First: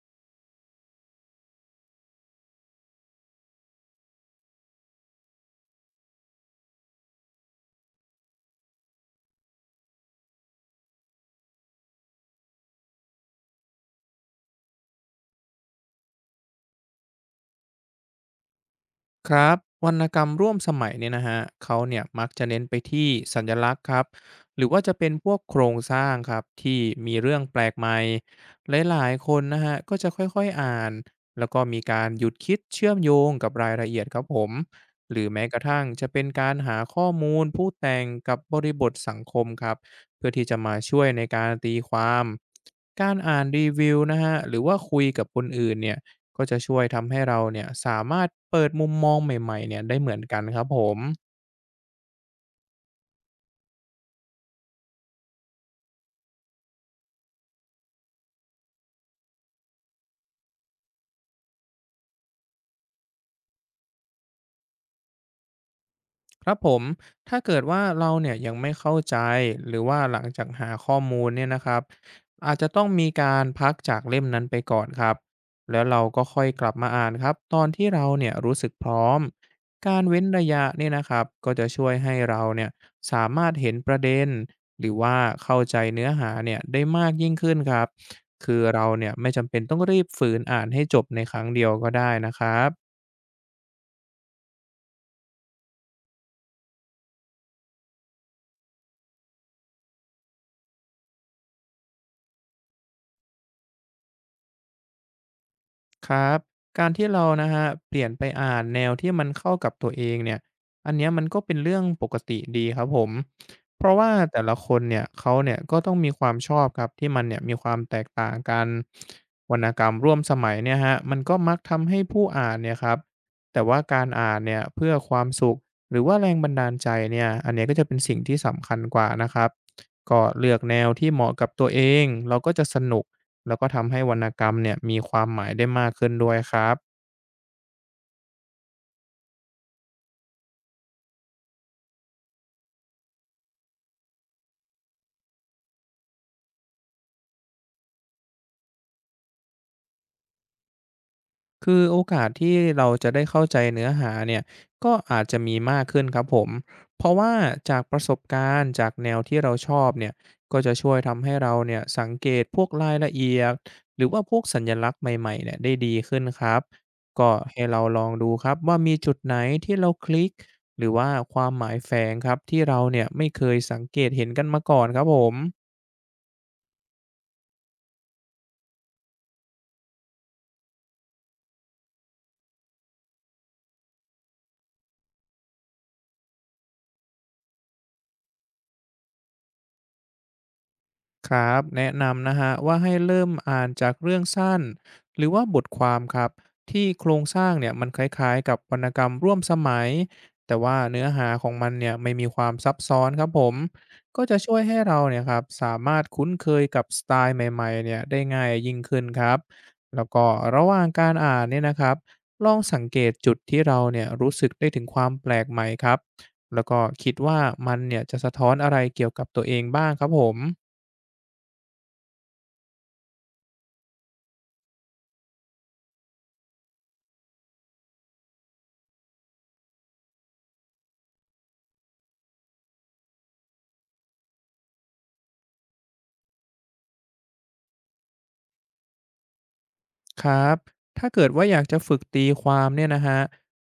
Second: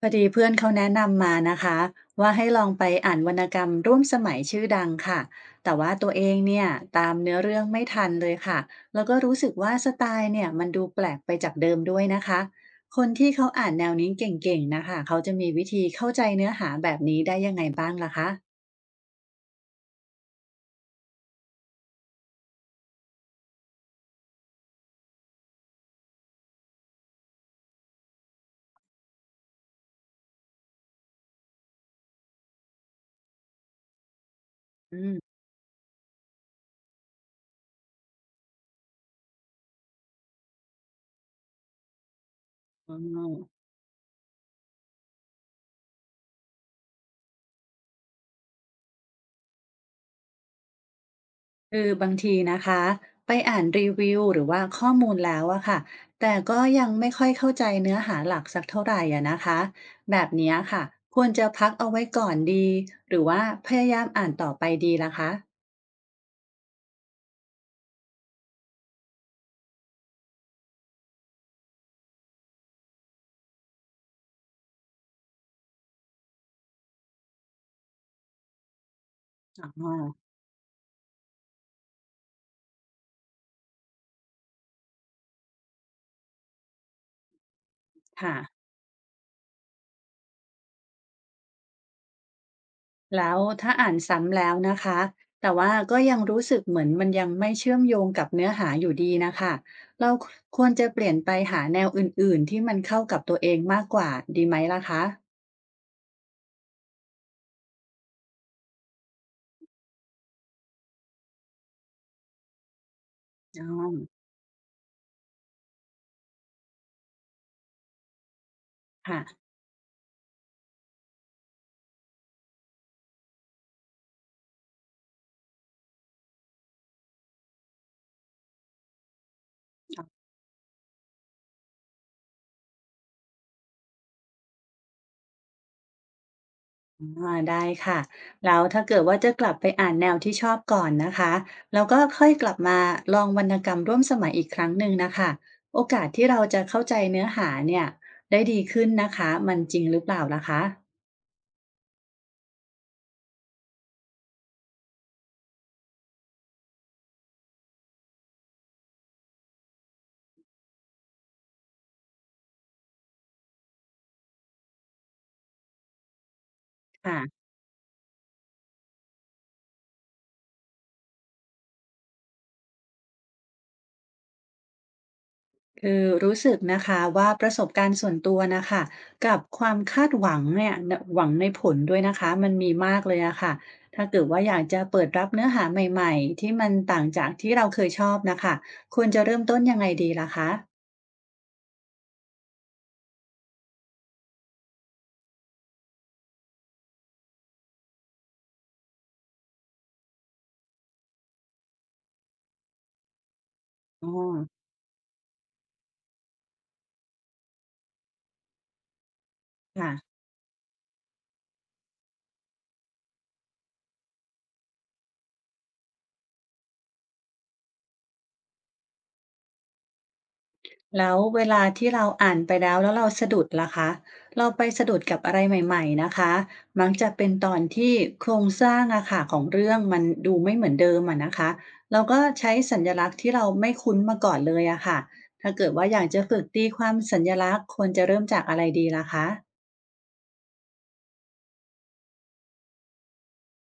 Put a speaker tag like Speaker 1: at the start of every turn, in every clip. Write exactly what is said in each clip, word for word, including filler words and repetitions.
Speaker 1: พอดีเพื่อนเขาแนะนำมานะคะว่าให้ลองไปอ่านวรรณกรรมร่วมสมัยชื่อดังค่ะแต่ว่าตัวเองเนี่ยตามเนื้อเรื่องไม่ทันเลยค่ะแล้วก็รู้สึกว่าสไตล์เนี่ยมันดูแปลกไปจากเดิมด้วยนะคะคนที่เขาอ่านแนวนี้เก่งๆนะคะเขาจะมีวิธีเข้าใจเนื้อหาแบบนี้ได้ยังไงบ้างล่ะคะ
Speaker 2: ครับวรรณกรรมร่วมสมัยเนี่ยนะฮะเขาเนี่ยมักจะเน้นไปที่สัญลักษณ์ครับหรือว่าจะเป็นพวกโครงสร้างครับที่มีเรื่องแปลกใหม่หลายๆคนนะฮะก็จะค่อยๆอ่านแล้วก็มีการหยุดคิดเชื่อมโยงกับรายละเอียดครับผมห
Speaker 1: อื
Speaker 2: รือ
Speaker 1: ม
Speaker 2: แม้กระทั่งจะเป็นการหาข้อมูลผู้แต่งกับบริบทสังคมครับเพื่อที่จะมาช่วยในการตีความ
Speaker 1: อ๋
Speaker 2: การ
Speaker 1: อ
Speaker 2: อ่านรีวิวนะฮะหรือว่าคุยกับคนอื่นเนี่ย ก็จะช่วยทำให้เราเนี่ยสามารถเปิดมุมมองใหม่ๆเนี่ยได้เหมือนกันครับผม
Speaker 1: คือบางทีนะคะไปอ่านรีวิวหรือว่าข้อมูลแล้วอะค่ะแต่ก็ยังไม่ค่อยเข้าใจเนื้อหาหลักสักเท่าไหร่อะนะคะแบบเนี้ยค่ะควรจะพักเอาไว้ก่อนดีหรือว่าพยายามอ่านต่อไปดีล่ะคะ
Speaker 2: ครับผมถ้าเกิดว่าเราเนี่ยยังไม่เข้าใจหรือว่าหลังจากหาข้อมูลเนี่ยนะครับอาจจะต้องมีการพักจากเล่มนั้นไปก่อนครับแล้วเราก็ค่อยกลับมาอ่านครับตอนที่เราเนี่ยรู้สึกพร้อม
Speaker 1: อ๋อ
Speaker 2: การเว้นระยะเนี่ยนะครับก็จะช่วยให้เราเนี่ยสามารถเห็นประเด็นหรือว่าเข้าใจเนื้อหาเนี่ยได้มากยิ่งขึ้นครับ
Speaker 1: ค่ะ
Speaker 2: คือเราเนี่ยไม่จำเป็นต้องรีบฝืนอ่านให้จบในครั้งเดียวก็ได้นะครับ
Speaker 1: แล้วถ้าอ่านซ้ำแล้วนะคะแต่ว่าก็ยังรู้สึกเหมือนมันยังไม่เชื่อมโยงกับเนื้อหาอยู่ดีนะคะเราควรจะเปลี่ยนไปหาแนวอื่นๆที่มันเข้ากับตัวเองมากกว่าดีไหมล่ะคะ
Speaker 2: ครับการที่เรานะฮะเปลี่ยนไปอ่านแนวที่มันเข้ากับตัวเองเนี่ยอันเนี้ยมันก็เป็นเรื่องปกติดีครับผม
Speaker 1: อ๋
Speaker 2: เพราะ
Speaker 1: อ
Speaker 2: ว่าแต่ละคนเนี่ยเขาเนี่ยก็ต้องมีความชอบครับที่มันเนี่ยมีความแตกต่างกัน
Speaker 1: ค่ะ
Speaker 2: วรรณกรรมร่วมสมัยเนี่ยฮะมันก็มักทำให้ผู้อ่านเนี่ยครับแต่ว่าการอ่านเนี่ยเพื่อความสุขหรือว่าแรงบันดาลใจเนี่ยอันเนี้ยก็จะเป็นสิ่งที่สำคัญกว่านะครับก็เลือกแนวที่เหมาะกับตัวเองเราก็จะสนุก แล้วก็ทำให้วรรณกรรมเนี่ยมีความหมายได้มากขึ้นด้วยครับ
Speaker 1: อาได้ค่ะแล้วถ้าเกิดว่าจะกลับไปอ่านแนวที่ชอบก่อนนะคะ แล้วก็ค่อยกลับมาลองวรรณกรรมร่วมสมัยอีกครั้งหนึ่งนะคะ โอกาสที่เราจะเข้าใจเนื้อหาเนี่ยได้ดีขึ้นนะคะมันจริงหรือเปล่าล่ะคะ
Speaker 2: คือโอกาสที่เราจะได้เข้าใจเนื้อหาเนี่ยก็อาจจะมีมากขึ้นครับผม เพราะว่าจากประสบการณ์จากแนวที่เราชอบเนี่ย ก็จะช่วยทำให้เราเนี่ยสังเกตพวกรายละเอียดหรือว่าพวกสัญลักษณ์ใหม่ๆเนี่ยได้ดีขึ้นครับ ก็
Speaker 1: ค่ะ
Speaker 2: ให้เราลองดูครับว่ามีจุดไหนที่เราคลิกหรือว่าความหมายแฝงครับที่เราเนี่ยไม่เคยสังเกตเห็นกันมาก่อนครับผม
Speaker 1: คือรู้สึกนะคะว่าประสบการณ์ส่วนตัวนะคะ กับความคาดหวังเนี่ยหวังในผลด้วยนะคะมันมีมากเลยอะค่ะถ้าเกิดว่าอยากจะเปิดรับเนื้อหาใหม่ๆที่มันต่างจากที่เราเคยชอบนะคะควรจะเริ่มต้นยังไงดีล่ะคะ
Speaker 2: ครับแนะนำนะฮะว่าให้เริ่มอ่านจากเรื่องสั้นหรือว่าบทความครับที่โครงสร้างเนี่ยมันคล้ายๆกับวรรณกรรมร่วมสมัยแต่ว่าเนื้อหาของมันเนี่ยไม่มีความซับซ้อนครับผม
Speaker 1: อ๋อ
Speaker 2: ก็จะช่วยให้เราเนี่ยครับสามารถคุ้นเคยกับสไตล์ใหม่ๆเนี่ยได้ง่ายยิ่งขึ้นครับแล้ว
Speaker 1: ค่ะ
Speaker 2: ก็ระหว่างการอ่านเนี่ยนะครับลองสังเกตจุดที่เราเนี่ยรู้สึกได้ถึงความแปลกใหม่ครับแล้วก็คิดว่ามันเนี่ยจะสะท้อนอะไรเกี่ยวกับตัวเองบ้างครับผม
Speaker 1: แล้วเวลาที่เราอ่านไปแล้วแล้วเราสะดุดล่ะคะเราไปสะดุดกับอะไรใหม่ๆนะคะมักจะเป็นตอนที่โครงสร้างอะค่ะของเรื่องมันดูไม่เหมือนเดิมอะนะคะเราก็ใช้สัญลักษณ์ที่เราไม่คุ้นมาก่อนเลยอะค่ะถ้าเกิดว่าอยากจะฝึกตีความสัญลักษณ์ควรจะเริ่มจากอะไรดีล่ะคะ
Speaker 2: ครับ ถ้าเกิดว่าอยากจะฝึกตีความเนี่ยนะฮะ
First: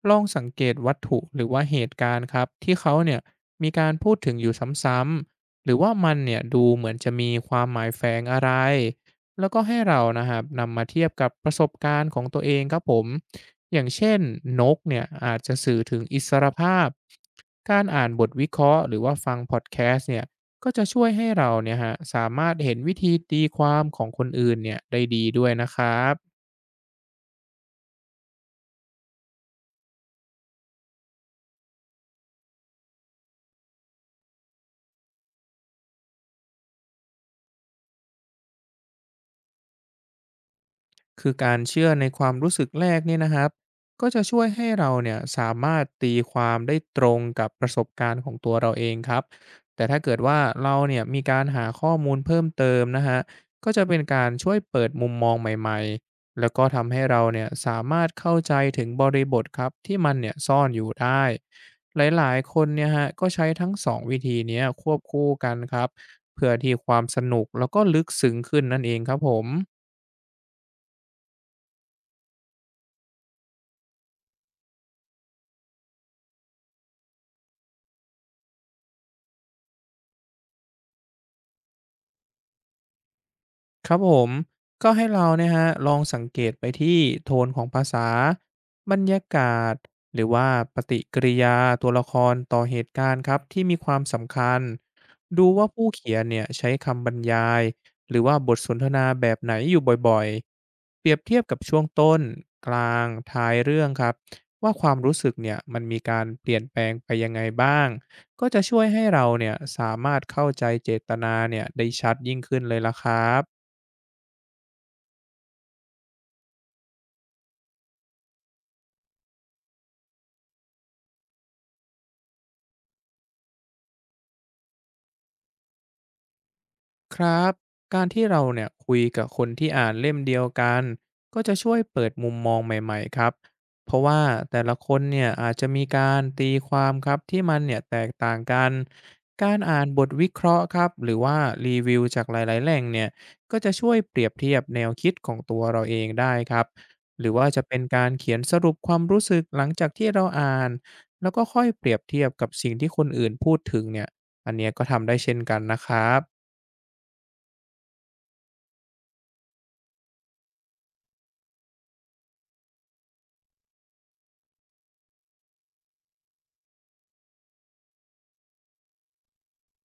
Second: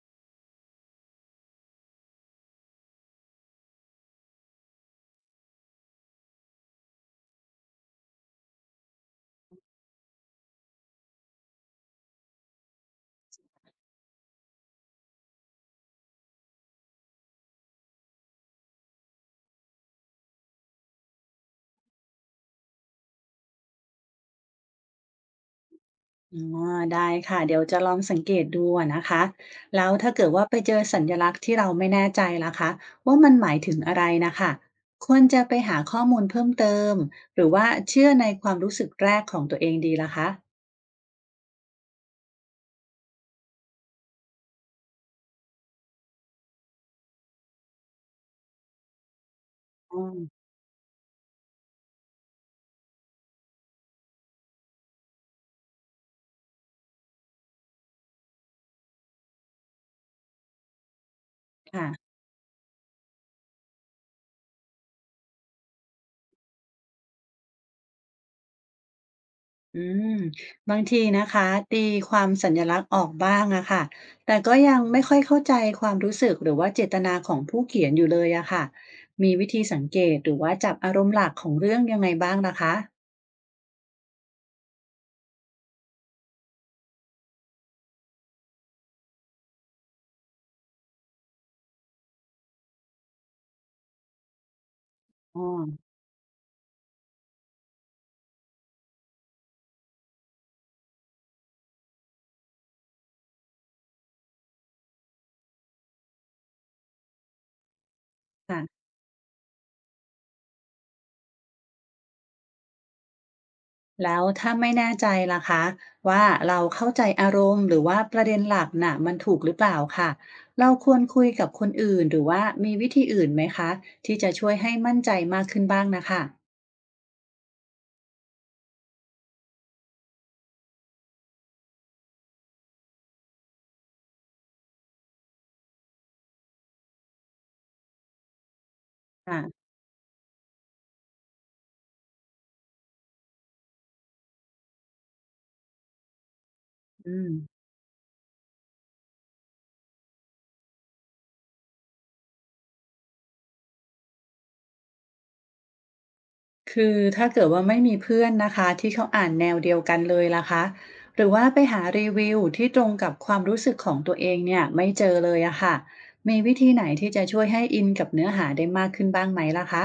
Speaker 2: ลองสังเกตวัตถุหรือว่าเหตุการณ์ครับที่เขาเนี่ยมีการพูดถึงอยู่ซ้ำๆ หรือว่ามันเนี่ยดูเหมือนจะมีความหมายแฝงอะไร แล้วก็ให้เรานะครับนำมาเทียบกับประสบการณ์ของตัวเองครับผม อย่างเช่นนกเนี่ยอาจจะสื่อถึงอิสรภาพการอ่านบทวิเคราะห์หรือว่าฟังพอดแคสต์เนี่ยก็จะช่วยให้เราเนี่ยฮะสามารถเห็นวิธีตีความของคนอื่นเนี่ยได้ดีด้วยนะครับ
Speaker 1: อ๋อได้ค่ะเดี๋ยวจะลองสังเกตดูอะนะคะแล้วถ้าเกิดว่าไปเจอสัญลักษณ์ที่เราไม่แน่ใจล่ะคะว่ามันหมายถึงอะไรนะคะควรจะไปหาข้อมูลเพิ่มเติมหรือว่าเชื่อในความรู้สึกแรกของตัวเองดีล่ะคะ
Speaker 2: คือการเชื่อในความรู้สึกแรกเนี่ยนะครับก็จะช่วยให้เราเนี่ยสามารถตีความได้ตรงกับประสบการณ์ของตัวเราเองครับแต่
Speaker 1: อ๋อ
Speaker 2: ถ้าเกิดว่าเราเนี่ยมีการหาข้อมูลเพิ่มเติมนะฮะก็จะเป็นการช่วยเปิดมุมมองใหม่ๆแล้วก็ทำให้เราเนี่ยสามารถเข้าใจถึงบริบทครับที่มันเนี่ยซ่อนอยู่ได้ห
Speaker 1: ค่ะ
Speaker 2: ลายๆคนเนี่ยฮะก็ใช้ทั้งสองวิธีเนี้ยควบคู่กันครับเพื่อที่ความสนุกแล้วก็ลึกซึ้งขึ้นนั่นเองครับผม
Speaker 1: อืมบางทีนะคะตีความสัญลักษณ์ออกบ้างอะค่ะแต่ก็ยังไม่ค่อยเข้าใจความรู้สึกหรือว่าเจตนาของผู้เขียนอยู่เลยอะค่ะมีวิธีสังเกตหรือว่าจับอารมณ์หลักของเรื่องยังไงบ้างล่ะคะ
Speaker 2: ครับผมก็ให้เราเนี่ยฮะลองสังเกตไปที่โทนของภาษาบรรยากาศหรือว่าปฏิกิริยาตัวละครต่อเหตุการณ์ครับที่มีความสำคัญ
Speaker 1: อ๋อ
Speaker 2: ดูว่าผู้เขียนเนี่ยใช้คำบรรยายหรือว่าบทสนทนาแบบไหนอยู่บ่อยๆเปรียบเทียบกับช่วงต้นกลางท้ายเรื่องครับว่าความรู้สึกเนี่ยมันมีการเปลี่ยนแปลงไปยังไงบ้างก็จะช่ว
Speaker 1: ค่ะ
Speaker 2: ยให้เราเนี่ยสามารถเข้าใจเจตนาเนี่ยได้ชัดยิ่งขึ้นเลยละครับ
Speaker 1: แล้วถ้าไม่แน่ใจล่ะคะว่าเราเข้าใจอารมณ์หรือว่าประเด็นหลักน่ะมันถูกหรือเปล่าค่ะเราควรคุยกับคนอื่นหรือว่ามีวิธีอื่นไหมคะที่จะช่วยให้มั่นใจมากขึ้นบ้างนะคะ
Speaker 2: ครับการที่เราเนี่ยคุยกับคนที่อ่านเล่มเดียวกันก็จะช่วยเปิดมุมมองใหม่ๆครับเพราะว่าแต่ละคนเนี่ยอาจจะมีการตีความครับที่มันเนี่ยแตกต่างกัน
Speaker 1: ค่ะ
Speaker 2: การอ่านบทวิเคราะห์ครับหรือว่ารีวิวจากหลายๆแหล่งเนี่ยก็จะช่วยเปรียบเทียบแนวคิดของตัวเราเองได้ครับ
Speaker 1: อื
Speaker 2: หรื
Speaker 1: ม
Speaker 2: อว่าจะเป็นการเขียนสรุปความรู้สึกหลังจากที่เราอ่านแล้วก็ค่อยเปรียบเทียบกับสิ่งที่คนอื่นพูดถึงเนี่ยอันเนี้ยก็ทำได้เช่นกันนะครับ
Speaker 1: คือถ้าเกิดว่าไม่มีเพื่อนนะคะที่เขาอ่านแนวเดียวกันเลยล่ะคะหรือว่าไปหารีวิวที่ตรงกับความรู้สึกของตัวเองเนี่ยไม่เจอเลยอะค่ะมีวิธีไหนที่จะช่วยให้อินกับเนื้อหาได้มากขึ้นบ้างไหมล่ะคะ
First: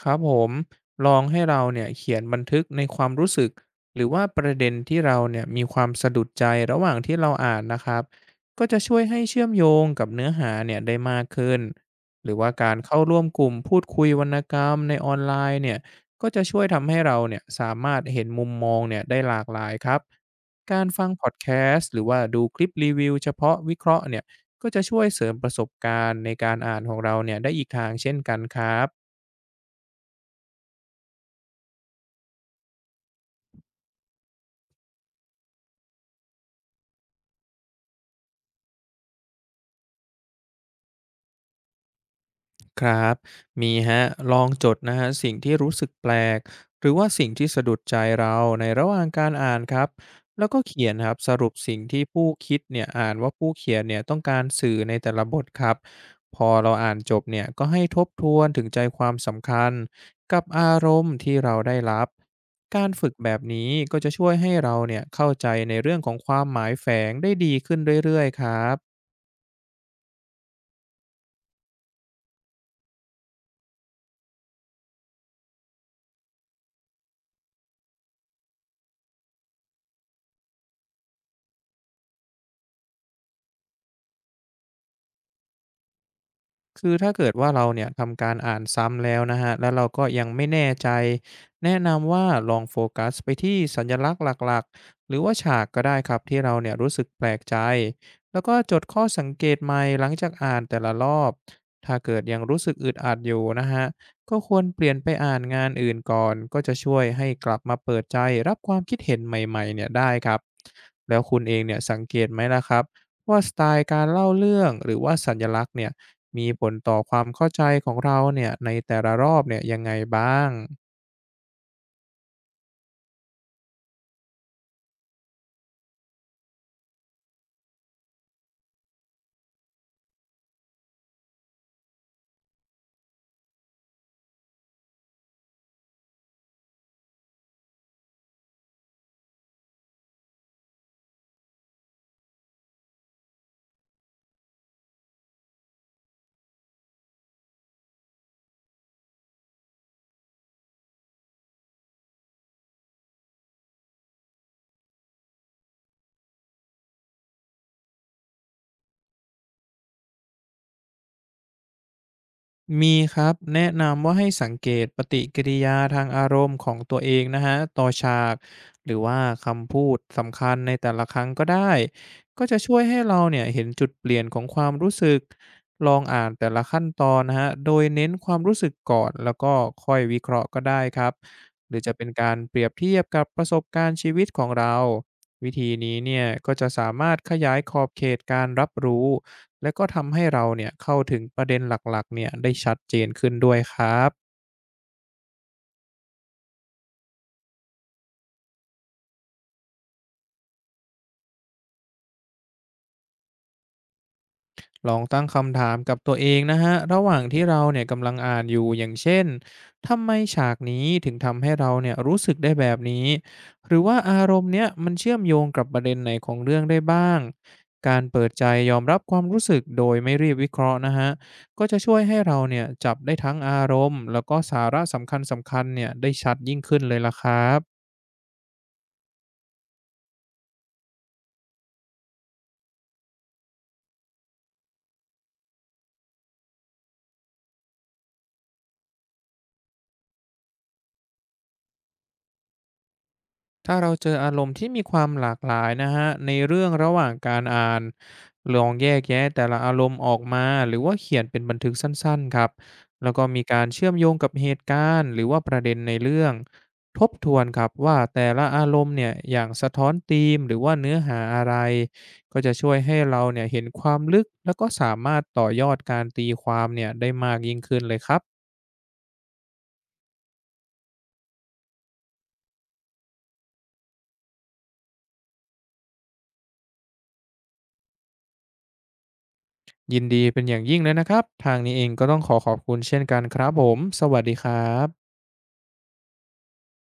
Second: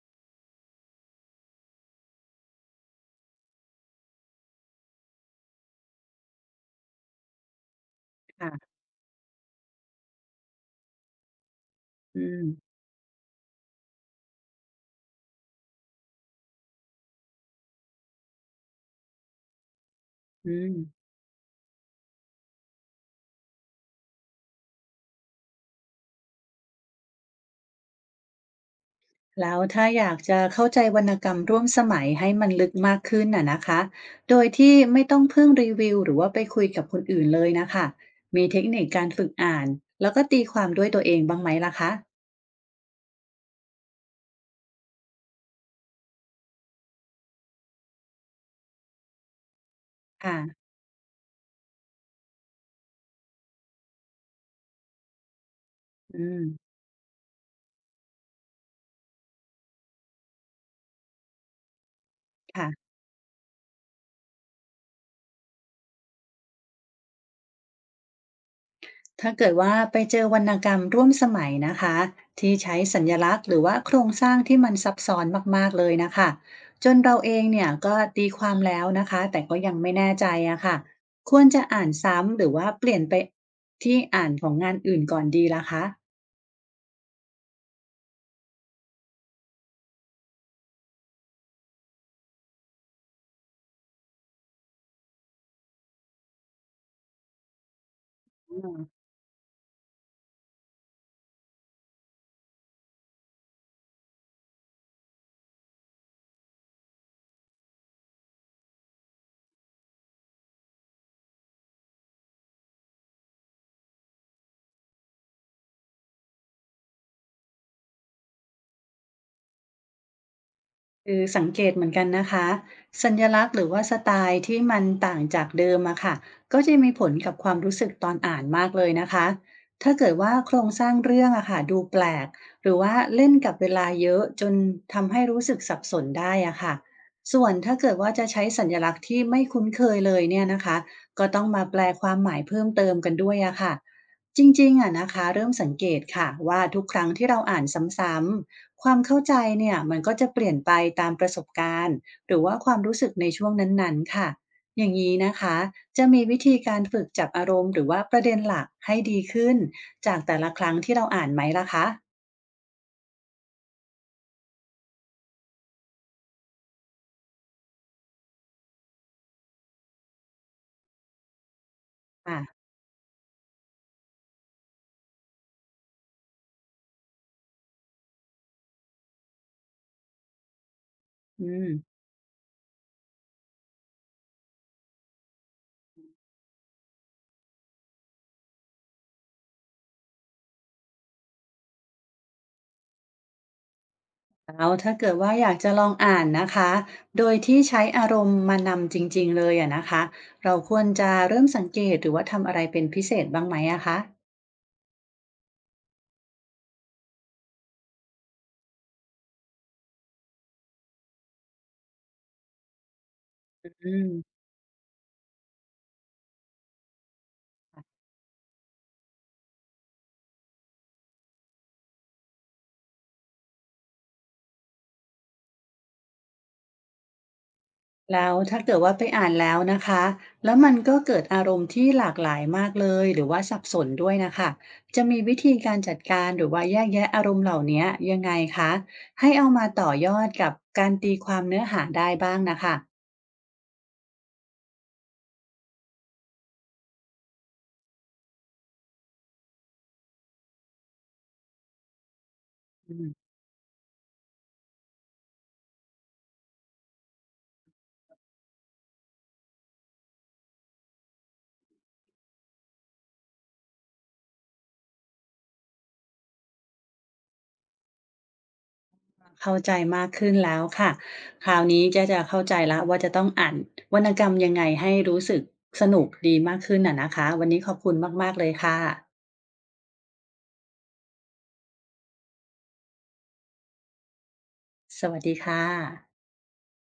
Speaker 2: ครับผมลองให้เราเนี่ยเขียนบันทึกในความรู้สึกหรือว่าประเด็นที่เราเนี่ยมีความสะดุดใจระหว่างที่เราอ่านนะครับก็
Speaker 1: ค่ะ
Speaker 2: จะช่วยให้เชื่อมโยงกับเนื้อหาเนี่ยได้มากขึ้นห
Speaker 1: อื
Speaker 2: รือว่า
Speaker 1: ม
Speaker 2: การเข้าร่วมกลุ่มพูดคุยวรรณกรรมในออนไลน์เนี่ยก็จะช่วยทำให้เราเนี่ยสามารถเห็นมุมมองเนี่ยได้หลากหลายครับ
Speaker 1: อืม
Speaker 2: การฟังพอดแคสต์หรือว่าดูคลิปรีวิวเฉพาะวิเคราะห์เนี่ยก็จะช่วยเสริมประสบการณ์ในการอ่านของเราเนี่ยได้อีกทางเช่นกันครับ
Speaker 1: แล้วถ้าอยากจะเข้าใจวรรณกรรมร่วมสมัยให้มันลึกมากขึ้นน่ะนะคะ โดยที่ไม่ต้องพึ่งรีวิวหรือว่าไปคุยกับคนอื่นเลยนะคะ มีเทคนิคการฝึกอ่านแล้วก็ตีความด้วยตัวเองบ้างไหมล่ะคะ
Speaker 2: ครับมีฮะลองจดนะฮะสิ่งที่รู้สึกแปลกหรือว่าสิ่งที่สะดุดใจเราในระหว่างการอ่านครับแล้วก็
Speaker 1: ค่ะ
Speaker 2: เขียนครับสรุปสิ่งที่ผู้คิดเนี่ยอ่านว่าผู้เขียนเนี่ยต้องการสื่อในแต่ละบทครับ
Speaker 1: อื
Speaker 2: พ
Speaker 1: ม
Speaker 2: อเราอ่านจบเนี่ยก็ให้ทบทวนถึงใจความสำคัญกับอารมณ์ที่เราได้รับการ
Speaker 1: ค่ะ
Speaker 2: ฝึกแบบนี้ก็จะช่วยให้เราเนี่ยเข้าใจในเรื่องของความหมายแฝงได้ดีขึ้นเรื่อยๆครับ
Speaker 1: ถ้าเกิดว่าไปเจอวรรณกรรมร่วมสมัยนะคะที่ใช้สัญลักษณ์หรือว่าโครงสร้างที่มันซับซ้อนมากๆเลยนะคะจนเราเองเนี่ยก็ตีความแล้วนะคะแต่ก็ยังไม่แน่ใจอะค่ะควรจะอ่านซ้ำหรือว่าเปลี่ยนไปที่อ่านของงานอื่นก่อนดีล่ะคะ
Speaker 2: คือถ้าเกิดว่าเราเนี่ยทำการอ่านซ้ำแล้วนะฮะแล้วเราก็ยังไม่แน่ใจแนะนำว่าลองโฟกัสไปที่สัญลักษณ์หลักๆหรือว่าฉากก็ได้ครับที่เราเนี่ยรู้สึกแปลกใจแล้วก็จดข้อสังเกตใหม่หลังจากอ่านแต่ละรอบถ้าเกิดยังรู้สึกอึดอัดอยู่นะฮะก็ควรเปลี่ยนไปอ่านงานอื่นก่อนก็จะช่วยให้กลับมาเปิดใจรับความคิดเห็นใหม่ๆเนี่ยได้ครับแล้วคุณเองเนี่ยสังเกตไหมล่ะครับว่าสไตล์การเล่าเรื่องหรือว่าสัญลักษณ์เนี่ย มีผลต่อความเข้าใจของเราเนี่ยในแต่ละรอบเนี่ยยังไงบ้าง
Speaker 1: คือสังเกตเหมือนกันนะคะสัญลักษณ์หรือว่าสไตล์ที่มันต่างจากเดิมอะค่ะก็จะมีผลกับความรู้สึกตอนอ่านมากเลยนะคะถ้าเกิดว่าโครงสร้างเรื่องอะค่ะดูแปลกหรือว่าเล่นกับเวลาเยอะจนทำให้รู้สึกสับสนได้อะค่ะส่วนถ้าเกิดว่าจะใช้สัญลักษณ์ที่ไม่คุ้นเคยเลยเนี่ยนะคะก็ต้องมาแปลความหมายเพิ่มเติมกันด้วยอะค่ะจริงๆอะนะคะเริ่มสังเกตค่ะว่าทุกครั้งที่เราอ่านซ้ำๆ ความเข้าใจเนี่ยมันก็จะเปลี่ยนไปตามประสบการณ์หรือว่าความรู้สึกในช่วงนั้นๆค่ะอย่างนี้นะคะจะมีวิธีการฝึกจับอารมณ์หรือว่าประเด็นหลักให้ดีขึ้นจากแต่ละครั้งที่เราอ่านไหมล่ะคะ
Speaker 2: มีครับแนะนำว่าให้สังเกตปฏิกิริยาทางอารมณ์ของตัวเองนะฮะต่อฉากหรือว่าคำพูดสำคัญในแต่ละครั้งก็ได้
Speaker 1: อ่ะ
Speaker 2: ก็จะช่วยให้เราเนี่ยเห็นจุดเปลี่ยนของความรู้สึกลองอ่านแต่ละขั้นตอนนะฮะโดยเน้นความรู้สึกก่อนแล้วก็ค่อยวิเคราะห์ก็ได้ครับ
Speaker 1: อืม
Speaker 2: หรือจะเป็นการเปรียบเทียบกับประสบการณ์ชีวิตของเราวิธีนี้เนี่ยก็จะสามารถขยายขอบเขตการรับรู้ และก็ทำให้เราเนี่ยเข้าถึงประเด็นหลักๆเนี่ยได้ชัดเจนขึ้นด้วยครับ
Speaker 1: แล้วถ้าเกิดว่าอยากจะลองอ่านนะคะโดยที่ใช้อารมณ์มานำจริงๆเลยอะนะคะเราควรจะเริ่มสังเกตหรือว่าทำอะไรเป็นพิเศษบ้างไหมอะคะ
Speaker 2: ลองตั้งคำถามกับตัวเองนะฮะระหว่างที่เราเนี่ยกำลังอ่านอยู่อย่างเช่นทำไมฉากนี้ถึงทำให้เราเนี่ยรู้สึกได้แบบนี้หรือ
Speaker 1: อื
Speaker 2: ว่าอาร
Speaker 1: ม
Speaker 2: มณ์เนี้ยมันเชื่อมโยงกับประเด็นไหนของเรื่องได้บ้างการเปิดใจยอมรับความรู้สึกโดยไม่รีบวิเคราะห์นะฮะก็จะช่วยให้เราเนี่ยจับได้ทั้งอารมณ์แล้วก็สาระสำคัญๆเนี่ยได้ชัดยิ่งขึ้นเลยล่ะครับ
Speaker 1: แล้วถ้าเกิดว่าไปอ่านแล้วนะคะแล้วมันก็เกิดอารมณ์ที่หลากหลายมากเลยหรือว่าสับสนด้วยนะคะจะมีวิธีการจัดการหรือว่าแยกแยะอารมณ์เหล่านี้ยังไงคะให้เอามาต่อยอดกับการตีความเนื้อหาได้บ้างนะคะ
Speaker 2: ถ้าเราเจออารมณ์ที่มีความหลากหลายนะคะในเรื่องระหว่างการอ่านลองแยกแยะแต่ละอารมณ์ออกมาหรือว่าเขียนเป็นบันทึกสั้นๆครับ
Speaker 1: อื
Speaker 2: แล้ว
Speaker 1: ม
Speaker 2: ก็มีการเชื่อมโยงกับเหตุการณ์หรือว่าประเด็นในเรื่องทบทวนครับว่าแต่ละอารมณ์เนี่ยอย่างสะท้อนธีมหรือว่าเนื้อหาอะไรก็จะช่วยให้เราเนี่ยเห็นความลึกแล้วก็สามารถต่อยอดการตีความเนี่ยได้มากยิ่งขึ้นเลยครับ
Speaker 1: เข้าใจมากขึ้นแล้วค่ะคราวนี้จะจะเข้าใจแล้วว่าจะต้องอ่านวรรณกรรมยังไงให้รู้สึกสนุกดีมากขึ้นน่ะนะคะวันนี้ขอบคุณมากๆเลยค่ะ
Speaker 2: ยินดีเป็นอย่างยิ่งเลยนะครับทางนี้เองก็ต้องขอขอบคุณเช่นกันครับผมสวัสดีครั
Speaker 1: ส
Speaker 2: บ
Speaker 1: วัสดีค่ะ